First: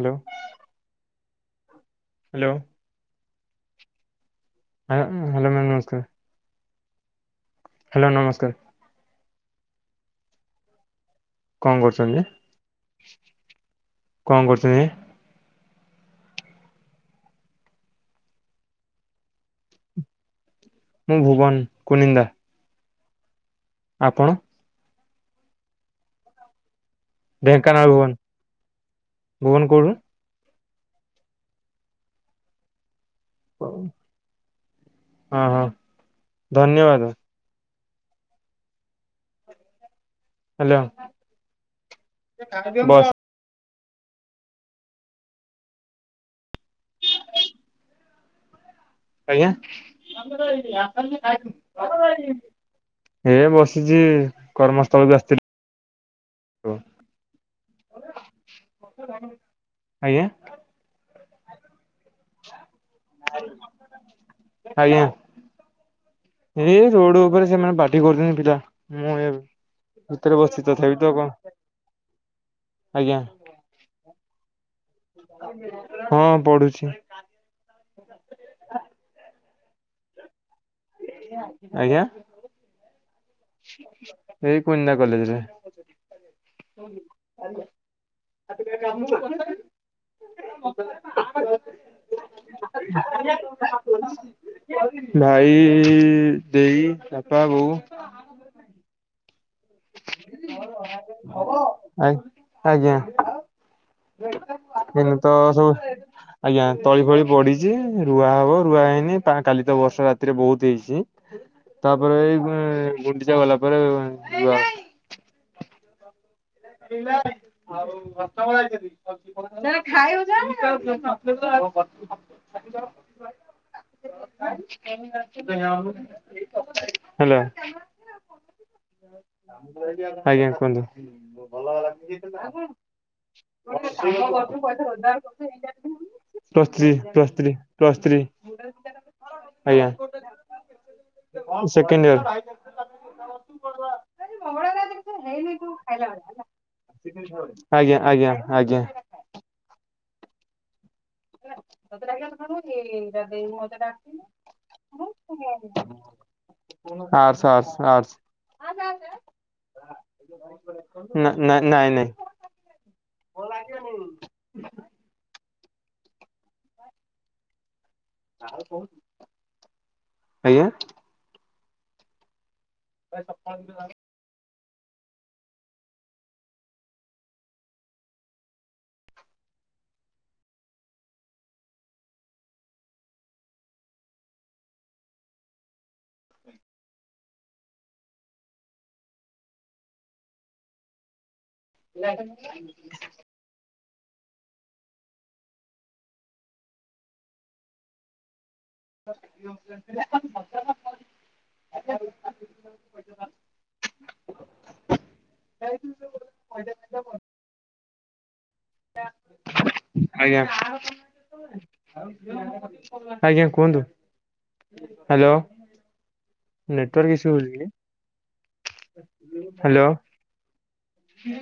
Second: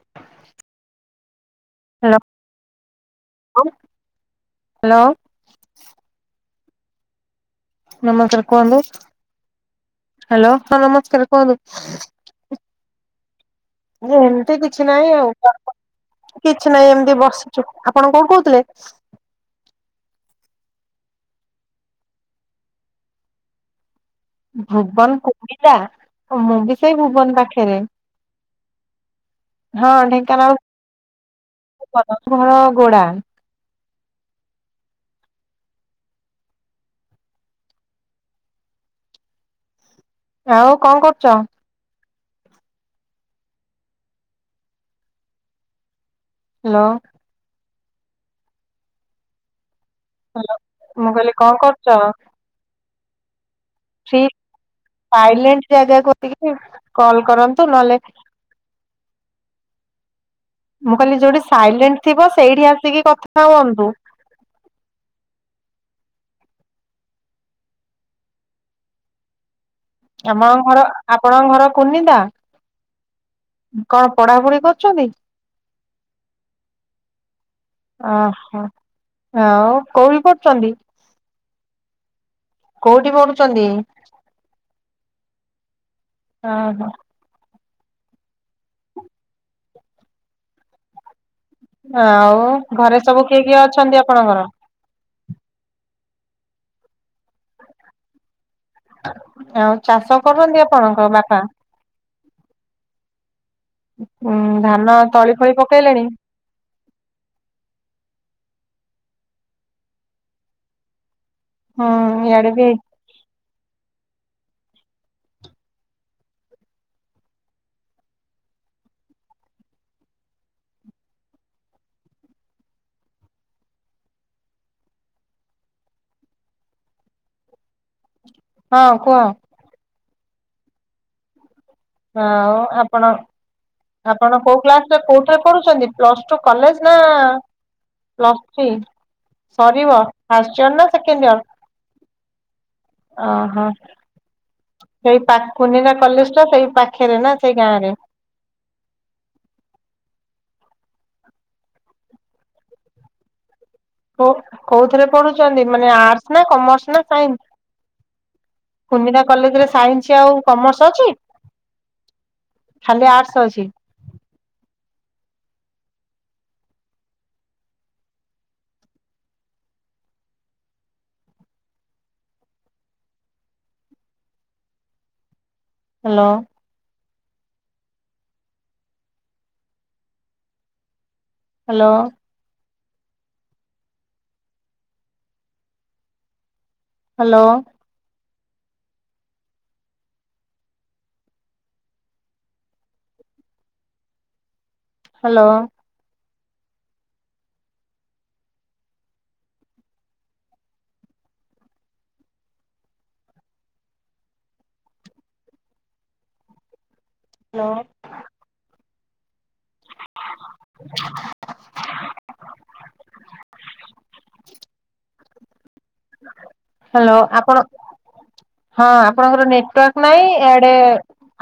Hello, hello. [inaudible] Hello ହଁ hello ma'am ନମସ୍କାର। ନମସ୍କାର କୁହନ୍ତୁ ହ୍ୟାଲୋ ହଁ ନମସ୍କାର କୁହନ୍ତୁ। କଣ କରୁଛନ୍ତି? [inaudible] କଣ ଏମିତି କରୁଛନ୍ତି? କିଛି ନାହିଁ ଆଉ। କିଛି ନାହିଁ ଏମିତି ବସିଛୁ ଆପଣ କଣ କହୁଥିଲେ? ମୁଁ ଭୁବନ୍ କୁନିନ୍ଦା। ଆପଣ ଭୁବନ କୁନିନ୍ଦା ମୁଁ ବି ସେଇ ଭୁବନ ପାଖରେ, ଢେଙ୍କାନାଳ ଭୁବନ ଭୁବନ ହଁ କୋଉଠୁ? ଢେଙ୍କାନାଳ। [inaudible] ଘର ଗୋଡା। ହଉ ହଁ-ହଁ ଧନ୍ୟବାଦ। ଆଉ ହ୍ୟାଲୋ କଣ କରୁଚ? ବସ୍। ହ୍ୟାଲୋ। ଆଜ୍ଞା, ହ୍ୟାଲୋ ମୁଁ କହିଲି କଣ କରୁଛ ହେ ବସ୍ ଛି ଥାଇଲାଣ୍ଡ ଜାଗା କ ଟିକେ କଲ୍ କରନ୍ତୁ ନଏଲେ ଆଜ୍ଞା? ମୁଁ କହିଲି ଯୋଉଠି ସାଇଲେଣ୍ଟ ଥିବ ସେଇଠି ଆସିକି କଥା ହୁଅନ୍ତୁ। ଆଜ୍ଞା। ଏଇ ରୋଡ୍ ଉପରେ ସେମାନେ ପାଟି କରୁଛନ୍ତି ପିଲା ମୁଁ ଏବେ ଆମ ଘର ଆପଣଙ୍କ ଘର କୁନିନ୍ଦା? ଆଜ୍ଞା କଣ ପଢାପଢି କରୁ ହଁ ପଢୁଛି। ଓହୋଃ ଆଉ କୋଉଠି ପଢୁଛନ୍ତି? ଆଜ୍ଞା? କୋଉଠି ପଢୁଛନ୍ତି? ଏଇ କୁଇନ୍ଦା କଲେଜରେ। ଆ୍ା ଓହୋ [unintelligible] ଆ କେ ଆଉ ଘରେ ସବୁ କିଏ କିଏ ଅଛନ୍ତି ଆପଣଙ୍କର? [inaudible] ଭାଇ ଇ ଦେଈ, ବାପା ବୋଉ। ଆଉ ଚାଷ କରନ୍ତି ଆପଣଙ୍କ ବାପା? ଆ ଆଜ୍ଞା। ଉଁ ଧାନ ଏଇନେ ତଳି ତ ଫଳି ସବୁ ପକେଇଲେଣି? ଆଜ୍ଞା, ତଳି ଫଳି ପଢିଛି ରୁଆ ହବ ରୁଆ ହେଇନି ପାନ୍ କାଲି ତ ବର୍ଷା ରାତିରେ ବହୁତ ହେଇଛି। ହୁଁ ତାପରେ ଏଇ ଇଆଡେ ବି ଗୁଣ୍ଡିଚା ଗଲା ପରେ ଯିବା। ଏ [unintelligible] ଉ ଖାଇ [unintelligible] [unintelligible] କେତେଜଣଙ୍କୁ, ହେଲା? ହଁ କୁହ ଆଜ୍ଞା କୁହନ୍ତୁ। ହଁ ଆପଣ ଆପଣ କୋଉ କ୍ଲାସରେ କୋଉଥିରେ ପଢୁଛନ୍ତି, plus two plus college three ନା plus three plus three. Plus three, ଆଜ୍ଞା ସରିବା, ଫାର୍ଷ୍ଟ ଇଅର ନା ସେକେଣ୍ଡ ଇଅର? Second year. ଓହୋ ସେଇ ପାକୁନି ନା କଲେଜା ସେଇ ପାଖରେ ନା ସେଇ ଗାଁରେ? ଆଜ୍ଞା ଆଜ୍ଞା ଆଜ୍ଞା ହେଲା ତତେ ଡାକର [unintelligible] କୋଉ-କୋଉଥିରେ ପଢୁଛନ୍ତି, ମାନେ ଆର୍ଟସ ନା କମର୍ସ ନା ସାଇନ୍ସ? Arts arts arts. କୁନିନ୍ଦା କଲେଜ ରେ ସାଇନ୍ସ ଆଉ କମର୍ସ ଅଛି ନା ନ ନାଇଁ ନାଇଁ । ଖାଲି ଆଟ୍ସ ଅଛି? ଆଜ୍ଞା? ବ ସପ [unintelligible] ହ୍ୟାଲୋ? ହ୍ୟାଲୋ। ହ୍ୟାଲୋ। ନା [unintelligible] ହ୍ୟାଲୋ? [unintelligible] କାଇୁା [inaudible] ହ୍ୟାଲୋ? ଆଜ୍ଞା [unintelligible] ଆଜ୍ଞା କୁହନ୍ତୁ, ହ୍ୟାଲୋ? ନେଟୱାର୍କ ହ୍ୟାଲୋ ଇସୁ ହଉଛି ଆପଣ କି ହଁ ଆପଣଙ୍କର ହ୍ୟାଲୋ ନେଟୱର୍କ ନାହିଁ ଟି ଆ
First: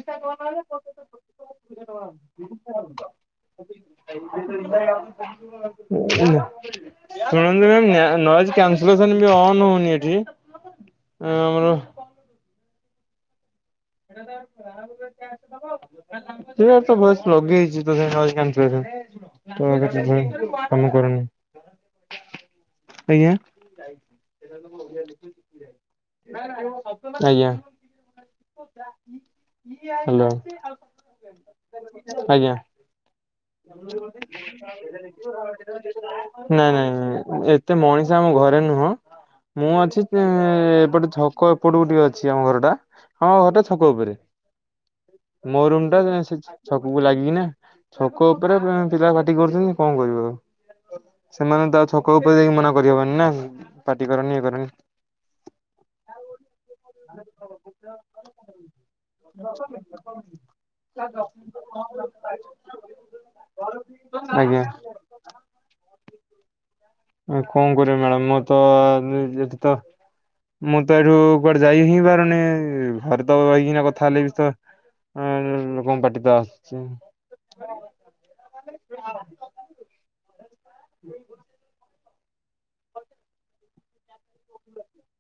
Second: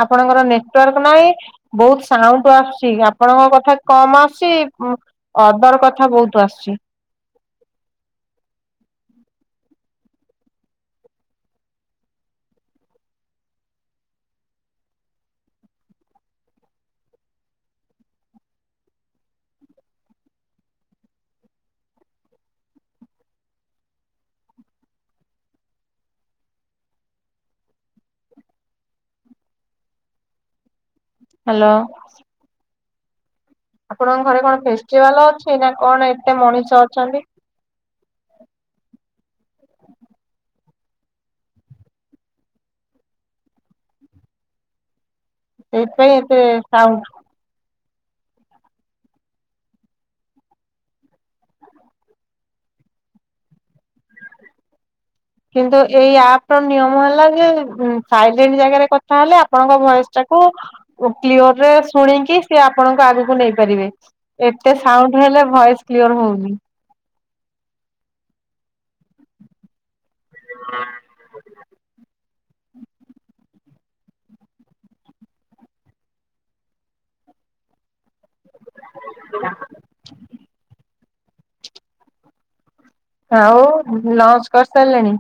ଆପଣଙ୍କର ନେଟୱାର୍କ ନାହିଁ ବହୁତ ସାଉଣ୍ଡ ଆସୁଛି ଆପଣଙ୍କ କଥା କମ ଆଶୁଛି ଉଁ ଶୁଣନ୍ତୁ ନଏଯ କ୍ୟାନସଲେସନ ବି ଅନ ହଉନି ଏଠି। ହ ଆମର ଭଏସ ଲଗେଇଛି ତଥାପି ନଏଜ କାନ୍ସେଲେସନ । ନଏଜ କାନ୍ସିଲେସନ କାମ କରୁନି, ଆଜ୍ଞା? ଆଜ୍ଞା। ହ୍ୟାଲୋ, ହ୍ୟାଲୋ ଆଜ୍ଞା। ଆପଣଙ୍କ ଘରେ କଣ ଫେଷ୍ଟିଭାଲ ଅଛି ନା କଣ ଏତେ ମଣିଷ ନାଇଁ ନାଇଁ ଅଛନ୍ତି ନାଇଁ ଏତେ ମଣିଷ ଆମ ଘରେ ନୁହଁ, ମୁଁ ଅଛି ଏପଟେ ଛକ ଏପଟକୁ ଟିକେ ଅଛି, ଆମ ଘର ଟା ଆମ ଘରଟା ଛକ ଉପରେ। ମୋ ରୁମ୍ ଟା ସେଇଥିପାଇଁ ଯାଇଁ ଏତେ ସାଉଣ୍ଡ ଛକକୁ ଲାଗିକି ନା। ଛକ ଉପରେ ପିଲା ପାଟି କରୁଛନ୍ତି କଣ କରିବ ଆଉ। ସେମାନଙ୍କୁ ତ ଆଉ ଛକ ଉପରେ ଯାଇକି ମନା କରିହବନି ନା ପାଟି କରନି ଇଏ କରନି। କିନ୍ତୁ ଏଇ ଆପ୍ ର ନିୟମ ହେଲା ଜେ, ସାଇଲେଣ୍ଟ ଯାଗାରେ କଥା ହେଲେ ଆପଣଙ୍କ ଭଏସ ଟା ତାକୁ କ୍ଲିଅରରେ ଶୁଣିକି ସେ ଆପ୍ ଆପଣଙ୍କ ଆଗକୁ ନେଇ ପାରିବେ, ଆଜ୍ଞା। ଏତେ ସାଉଣ୍ଡ ହେଲେ ଭଏସ୍ କ୍ଲିୟର ହଉନି। କଣ କରିବି ମ୍ୟାଡାମ ମୁଁ ତ ଯେତେ ତ ମୁଁ ତ ଏଠୁ କୁଆଡେ ଯାଇଁ ହିଁ ପାରୁନି, ଘରେ ତ ରହିକିନା କଥା ହେଲେ କିଛି ତ ଆ ଲୋକଙ୍କ ପାଟିିତ ଆସୁଛି। ଆଉ ଲଞ୍ଚ କରିସାରିଲେଣି?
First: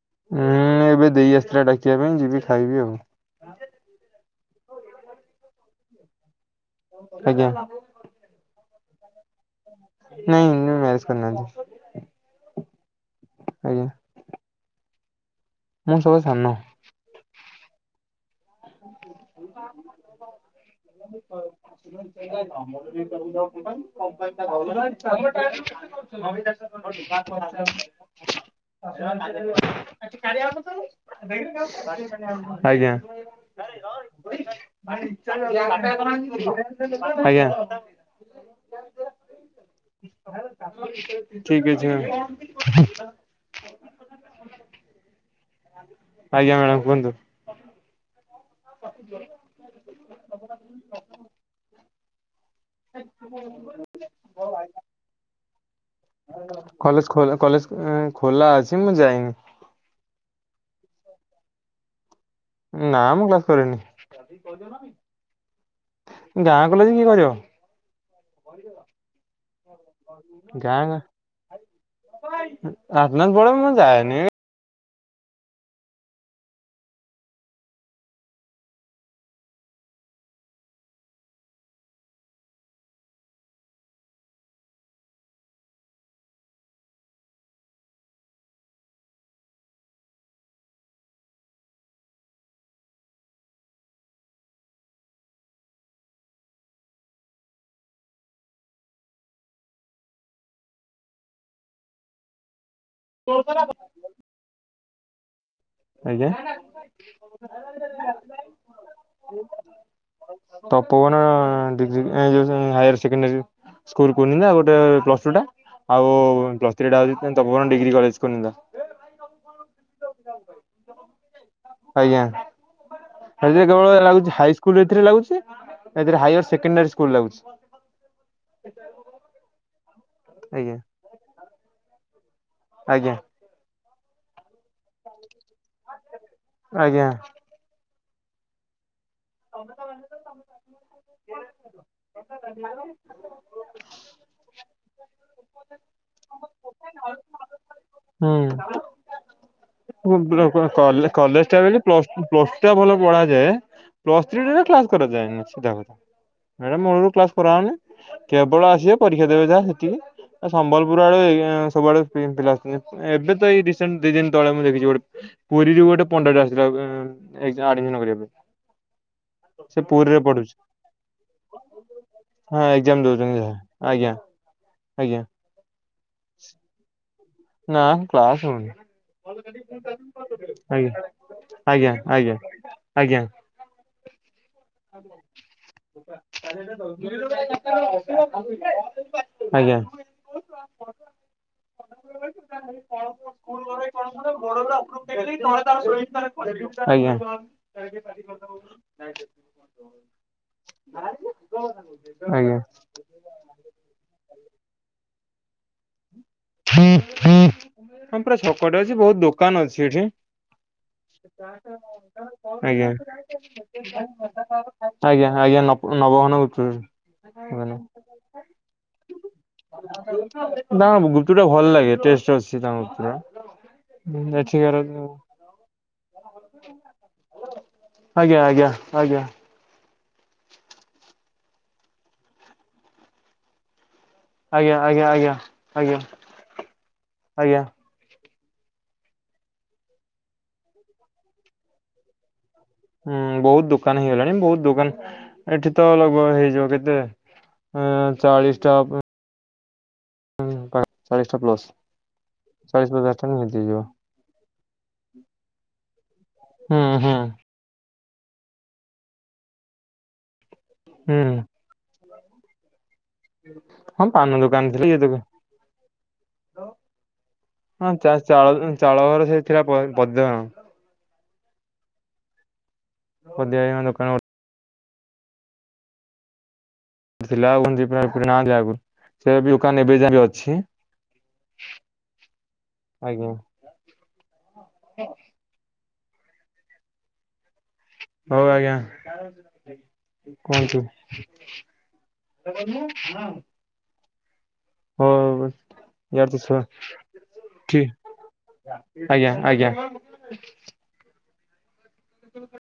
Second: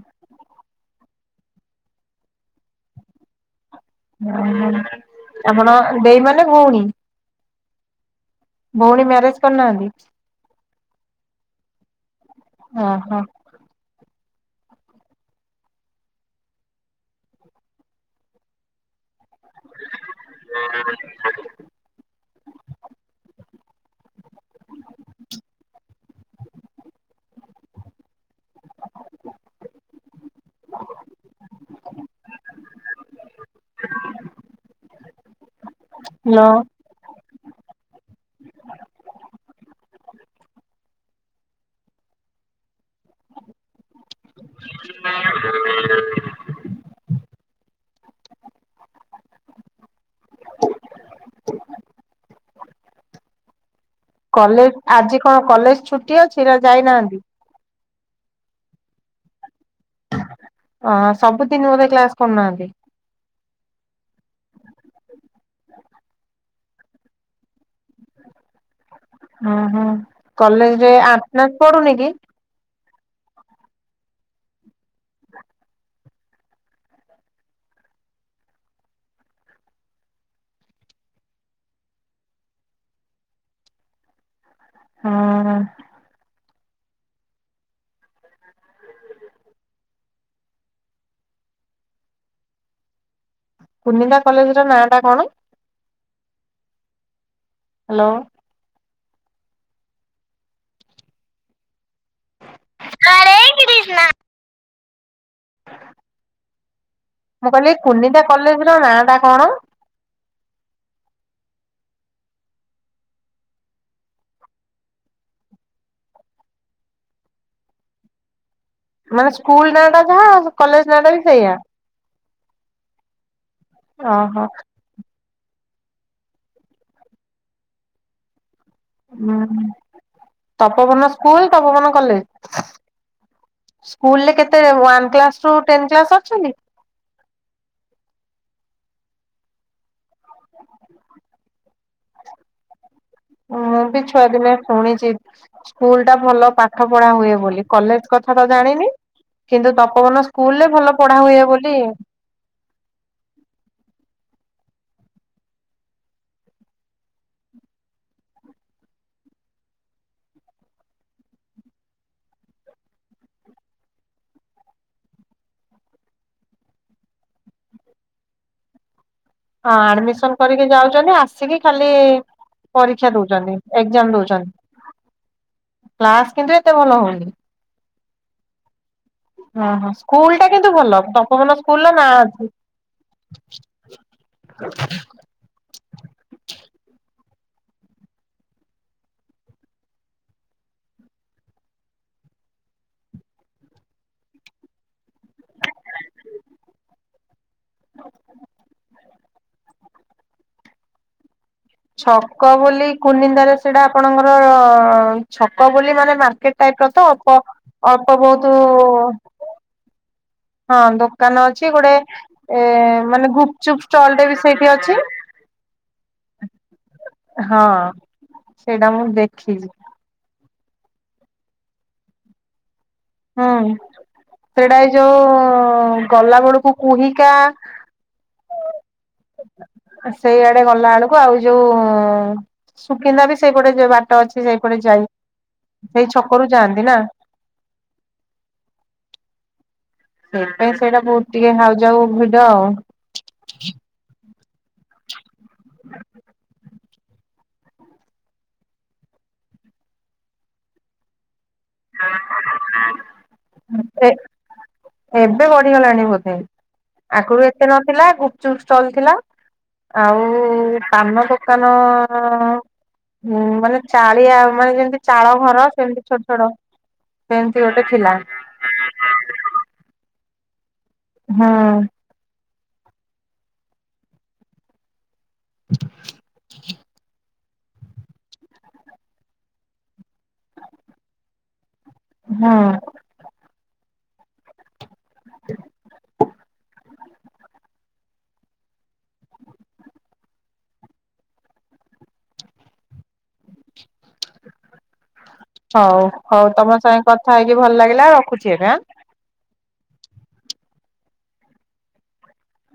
ହୁଁ ଏବେ ଦେଇ ଆସିଥିଲା ଡାକିବା ପାଇଁ, ଯିବି ଖାଇବି ଆଉ। ହୁଁ ହୁଁ ଆପଣ ଦେଇ ମାନେ ଭଉଣୀ ଆଜ୍ଞା ଭଉଣୀ ମ୍ୟାରେଜ କରିନାହାନ୍ତି? [inaudible] ଓ ହୋ ଆଞ୍ଜା ମୁଁ ସଦ୍ଭା ସାନ [inaudible] [inaudible] [unintelligible] [unintelligible] [inaudible] ଆଜ୍ଞା ଆଞ୍ଜା ଲ [inaudible] ଠିକ ଅଛି ହଁ ଆଞ୍ଜା ମ୍ୟାଡମ କୁହନ୍ତୁ । [inaudible] [inaudible] କଲେଜ ଆଜି କଣ କଲେଜ ଛୁଟି ଅଛି ନାଁ ଜାଇନାହାନ୍ତି । ଖୋଲାଅଛି ମୁଁ ଜାଇନ । ଅ ସବୁଦିନ ବୋଥେ କ୍ଳାସ [unintelligible] [inaudible] ହଁ ହୁଁ ଗାଁ କଲେଜରେ ଆଟ୍ ନାସ୍ ପଢୁନି କି? ଆଟ୍ ନାସ୍ ପଡେ ମୁଁ ଯାଏନି। ହଁ କୁନିଦା କଲେଜର ନାଁ ଟା କଣ? ହ୍ୟାଲୋ [inaudible] [inaudible] ଆଜ୍ଞା ମୁଁ କହିଲି କୁନିତା କଲେଜର ନାଁ ଟା କଣ? ହାଇଅର ସେକେଣ୍ଡାରୀ ସ୍କୁଲ କୁନିଜା ଗେ। ଟେ ପ୍ଳସ ଟୁ ଟା । ଆଉ ପ୍ଲସଥ୍ରୀ ଟା ହଉଚି ତପୋବନ ଡିଗ୍ରୀ କଲେଜ କୁନିଦା। ମାନେ ସ୍କୁଲ ନାଁଟା ଯାହା କଲେଜ ନାଁଟା ବି ସେଇଆା ସେ କେବଳ ଲାଗୁଛି ଓହୋ ହାଇସ୍କୁଲରେ ଏଥିରେ ଲାଗୁଛି ଏଥିରେ ହାଇଅର ସେକେଣ୍ଡାରୀ ସ୍କୁଲ ଲାଗୁଛି । ହୁଁ ତପୋବନ ସ୍କୁଲ ତପୋବନ କଲେଜ ଆଜ୍ଞା ସ୍କୁଲ ରେ କେତେ ୱାନ କ୍ଲାସ ରୁ ଟେନ କ୍ଲାସ ଅଛନ୍ତି? ଆଜ୍ଞା ତମେ ତ [inaudible] ମୁଁ ବି ଛୁଆଦିନେ ଶୁଣିଛି ସ୍କୁଲ ଟା ଭଲ ପାଠ ପଢା ହୁଏ ବୋଲି, କଲେଜ କଥା ତ ଜାଣିନି କିନ୍ତୁ ତପୋବନ ସ୍କୁଲରେ ଭଲ ପଢା କଲେଜ ହୁଏ ଟା ବୋଲି ହଁ ପ୍ଲସ ଟୁ ଟା ଭଲ ପଢାଯାଏ । ପ୍ଲସ ଥ୍ରୀରେ କ୍ଲାସ କରାଯାଏ ନି ସିଧା କଥା ମୋର କ୍ଲାସ କରାହନି କେବଳ ଆସିବେ ପରୀକ୍ଷା ଦେବେ ଯାହା ସେତିକି ସମ୍ବଲପୁର ଆଡୁ ସବୁଆଡେ ପିଲା ଆସିଛନ୍ତି ଏବେ ତ ଏଇ ରିସେଣ୍ଟ ଦି ଦିନ ତଳେ ମୁଁ ଦେଖିଛି ଗୋଟେ ପୁରୀରୁ ଗୋଟେ ପଣ୍ଡା ତା ଆସିଥିଲା ଏକଦାମ ଆଡମିସନ କରିବା ପାଇଁ । ହଁ ଆଡମିସନ କରିକି ଯାଉଛନ୍ତି ଆସିକି ଖାଲି ହଁ ଏକ୍ଜାମ ପରୀକ୍ଷା ଦଉଛନ୍ତି ଯାହା ଏଜାମ ଆଜ୍ଞା ଦଉଛନ୍ତି । ଆଜ୍ଞା। କ୍ଲାସ କିନ୍ତୁ ଏତେ ଭଲ ହଉନି। ନା କ୍ଲାସ ହଉନି। ଅ ହଁ ସ୍କୁଲଟା କିନ୍ତୁ ଆଜ୍ଞା ଭଲ। ତପବୋନ ସ୍କୁଲ ଆଜ୍ଞା ର ନାଁ ଆଜ୍ଞା ଅଛି। ଆଜ୍ଞା। [unintelligible] [unintelligible] [inaudible] ଆଜ୍ଞା। [inaudible] [unintelligible] ଆଜ୍ଞା। [unintelligible] ଛକ ବୋଲି କୁନିନ୍ଦାରେ ସେଟା ଆପଣଙ୍କର ଛକ ମାନେ ମାର୍କେଟ ଟାଇପ ର ତ ଅଳ୍ପ ଅଳ୍ପ ହଁ ପୁରା ଛକଟେ ଅଛି ବହୁତ ଦୋକାନ ଅଛି ଏଠି। ହଁ ଦୋକାନ ଅଛି ଗୋଟେ ଏ ଆଜ୍ଞା। ମାନେ, ଗୁପଚୁପ ଷ୍ଟଲଟେ ବି ସେଇଠି ଅଛି। ଆଜ୍ଞା ଆଜ୍ଞା ନବ ନବଘନ। [unintelligible] ହଁ ସେଇଟା ମୁଁ ଦେଖିଛି। ତାଙ୍କ ଗୁପଚୁପ ଟା ଭଲ ଲାଗେ ଟେଷ୍ଟ ଅଛି ତାଙ୍କ ର। ହୁଁ ସେଟା ଏଠିକାର ଏଇ ଯୋଉ ଗଲା ବେଳକୁ କୁହିକା ଆଜ୍ଞା ଆଜ୍ଞା ଆଜ୍ଞା। ସେଇଆଡେ ଗଲା ବେଳକୁ ଆଉ ଯୋଉ ସୁକିନ୍ଦା ବି ସେଇପଟେ ଯେ ଅଛି ସେଇପଟ ଆଜ୍ଞା ଆଜ୍ଞା ଯାଇ ଆଜ୍ଞା ଆଜ୍ଞା ସେଇ ଛକରୁ ଯାଆନ୍ତି ନା। ଆଜ୍ଞା। ସେଇଥିପାଇଁ ସେଇଟା ବହୁତ ଟିକେ ହାଉ ଯାଉ ଭିଡ ଆଉ। ହୁଁ ବହୁତ ଦୁକାନ ହେଇଗଲାଣି। ବହୁତ ଦୋକାନ ଏଠି ତ ଲଗଭଗ ହେଇଯିବ କେତେ ଏ ଚାଳିଶ ଟା ଉପ [unintelligible] ଚାଳିଶଟା ପ୍ଲସ। ହେଇଯିବ [unintelligible] ଏବେ ବଢିଗଲାଣି ବୋଧେ ହୁଁ ହୁଁ ଆଗରୁ ଏତେ ନ ଥିଲା ଗୁପଚୁପ ଷ୍ଟଲ ଥିଲା ଆଉ ପାନ ହୁଁ ଦୋକାନ ହଁଁ ମାନେ ହଁ ଚାଳିଆ ପାନ ଦୋକାନ ମାନେ ଥିଲା ଇଏ ଯେମିତି ଦୋକାନ ଚାଳ ଘର ସେମତି ଛୋଟ ଛୋଟ ସେମିତି ଗୋଟେ ହଁ ଚା ଥିଲା। ଚାଳ ଚାଳ ଘର ସେ ଥିଲା। [unintelligible] ହଁ। ପଦିଆ ଭାଇ ଙ୍କ ଦୋକାନ [inaudible] ଗୋଟେ ଥିଲା। [unintelligible] ହୁଁ ଆଜ୍ଞା। [inaudible] ହଉ ଆଜ୍ଞା କୁହନ୍ତୁ। [unintelligible] ହଉ ହଉ ଇଆଡେ ତ ହଉ ସ ତମ ସାଙ୍ଗେ କଥା ହେଇକି ଭଲ ଠି ଲାଗିଲା ରଖୁଛି ଏବେ ଆଁ। ଆଜ୍ଞା [inaudible] [inaudible]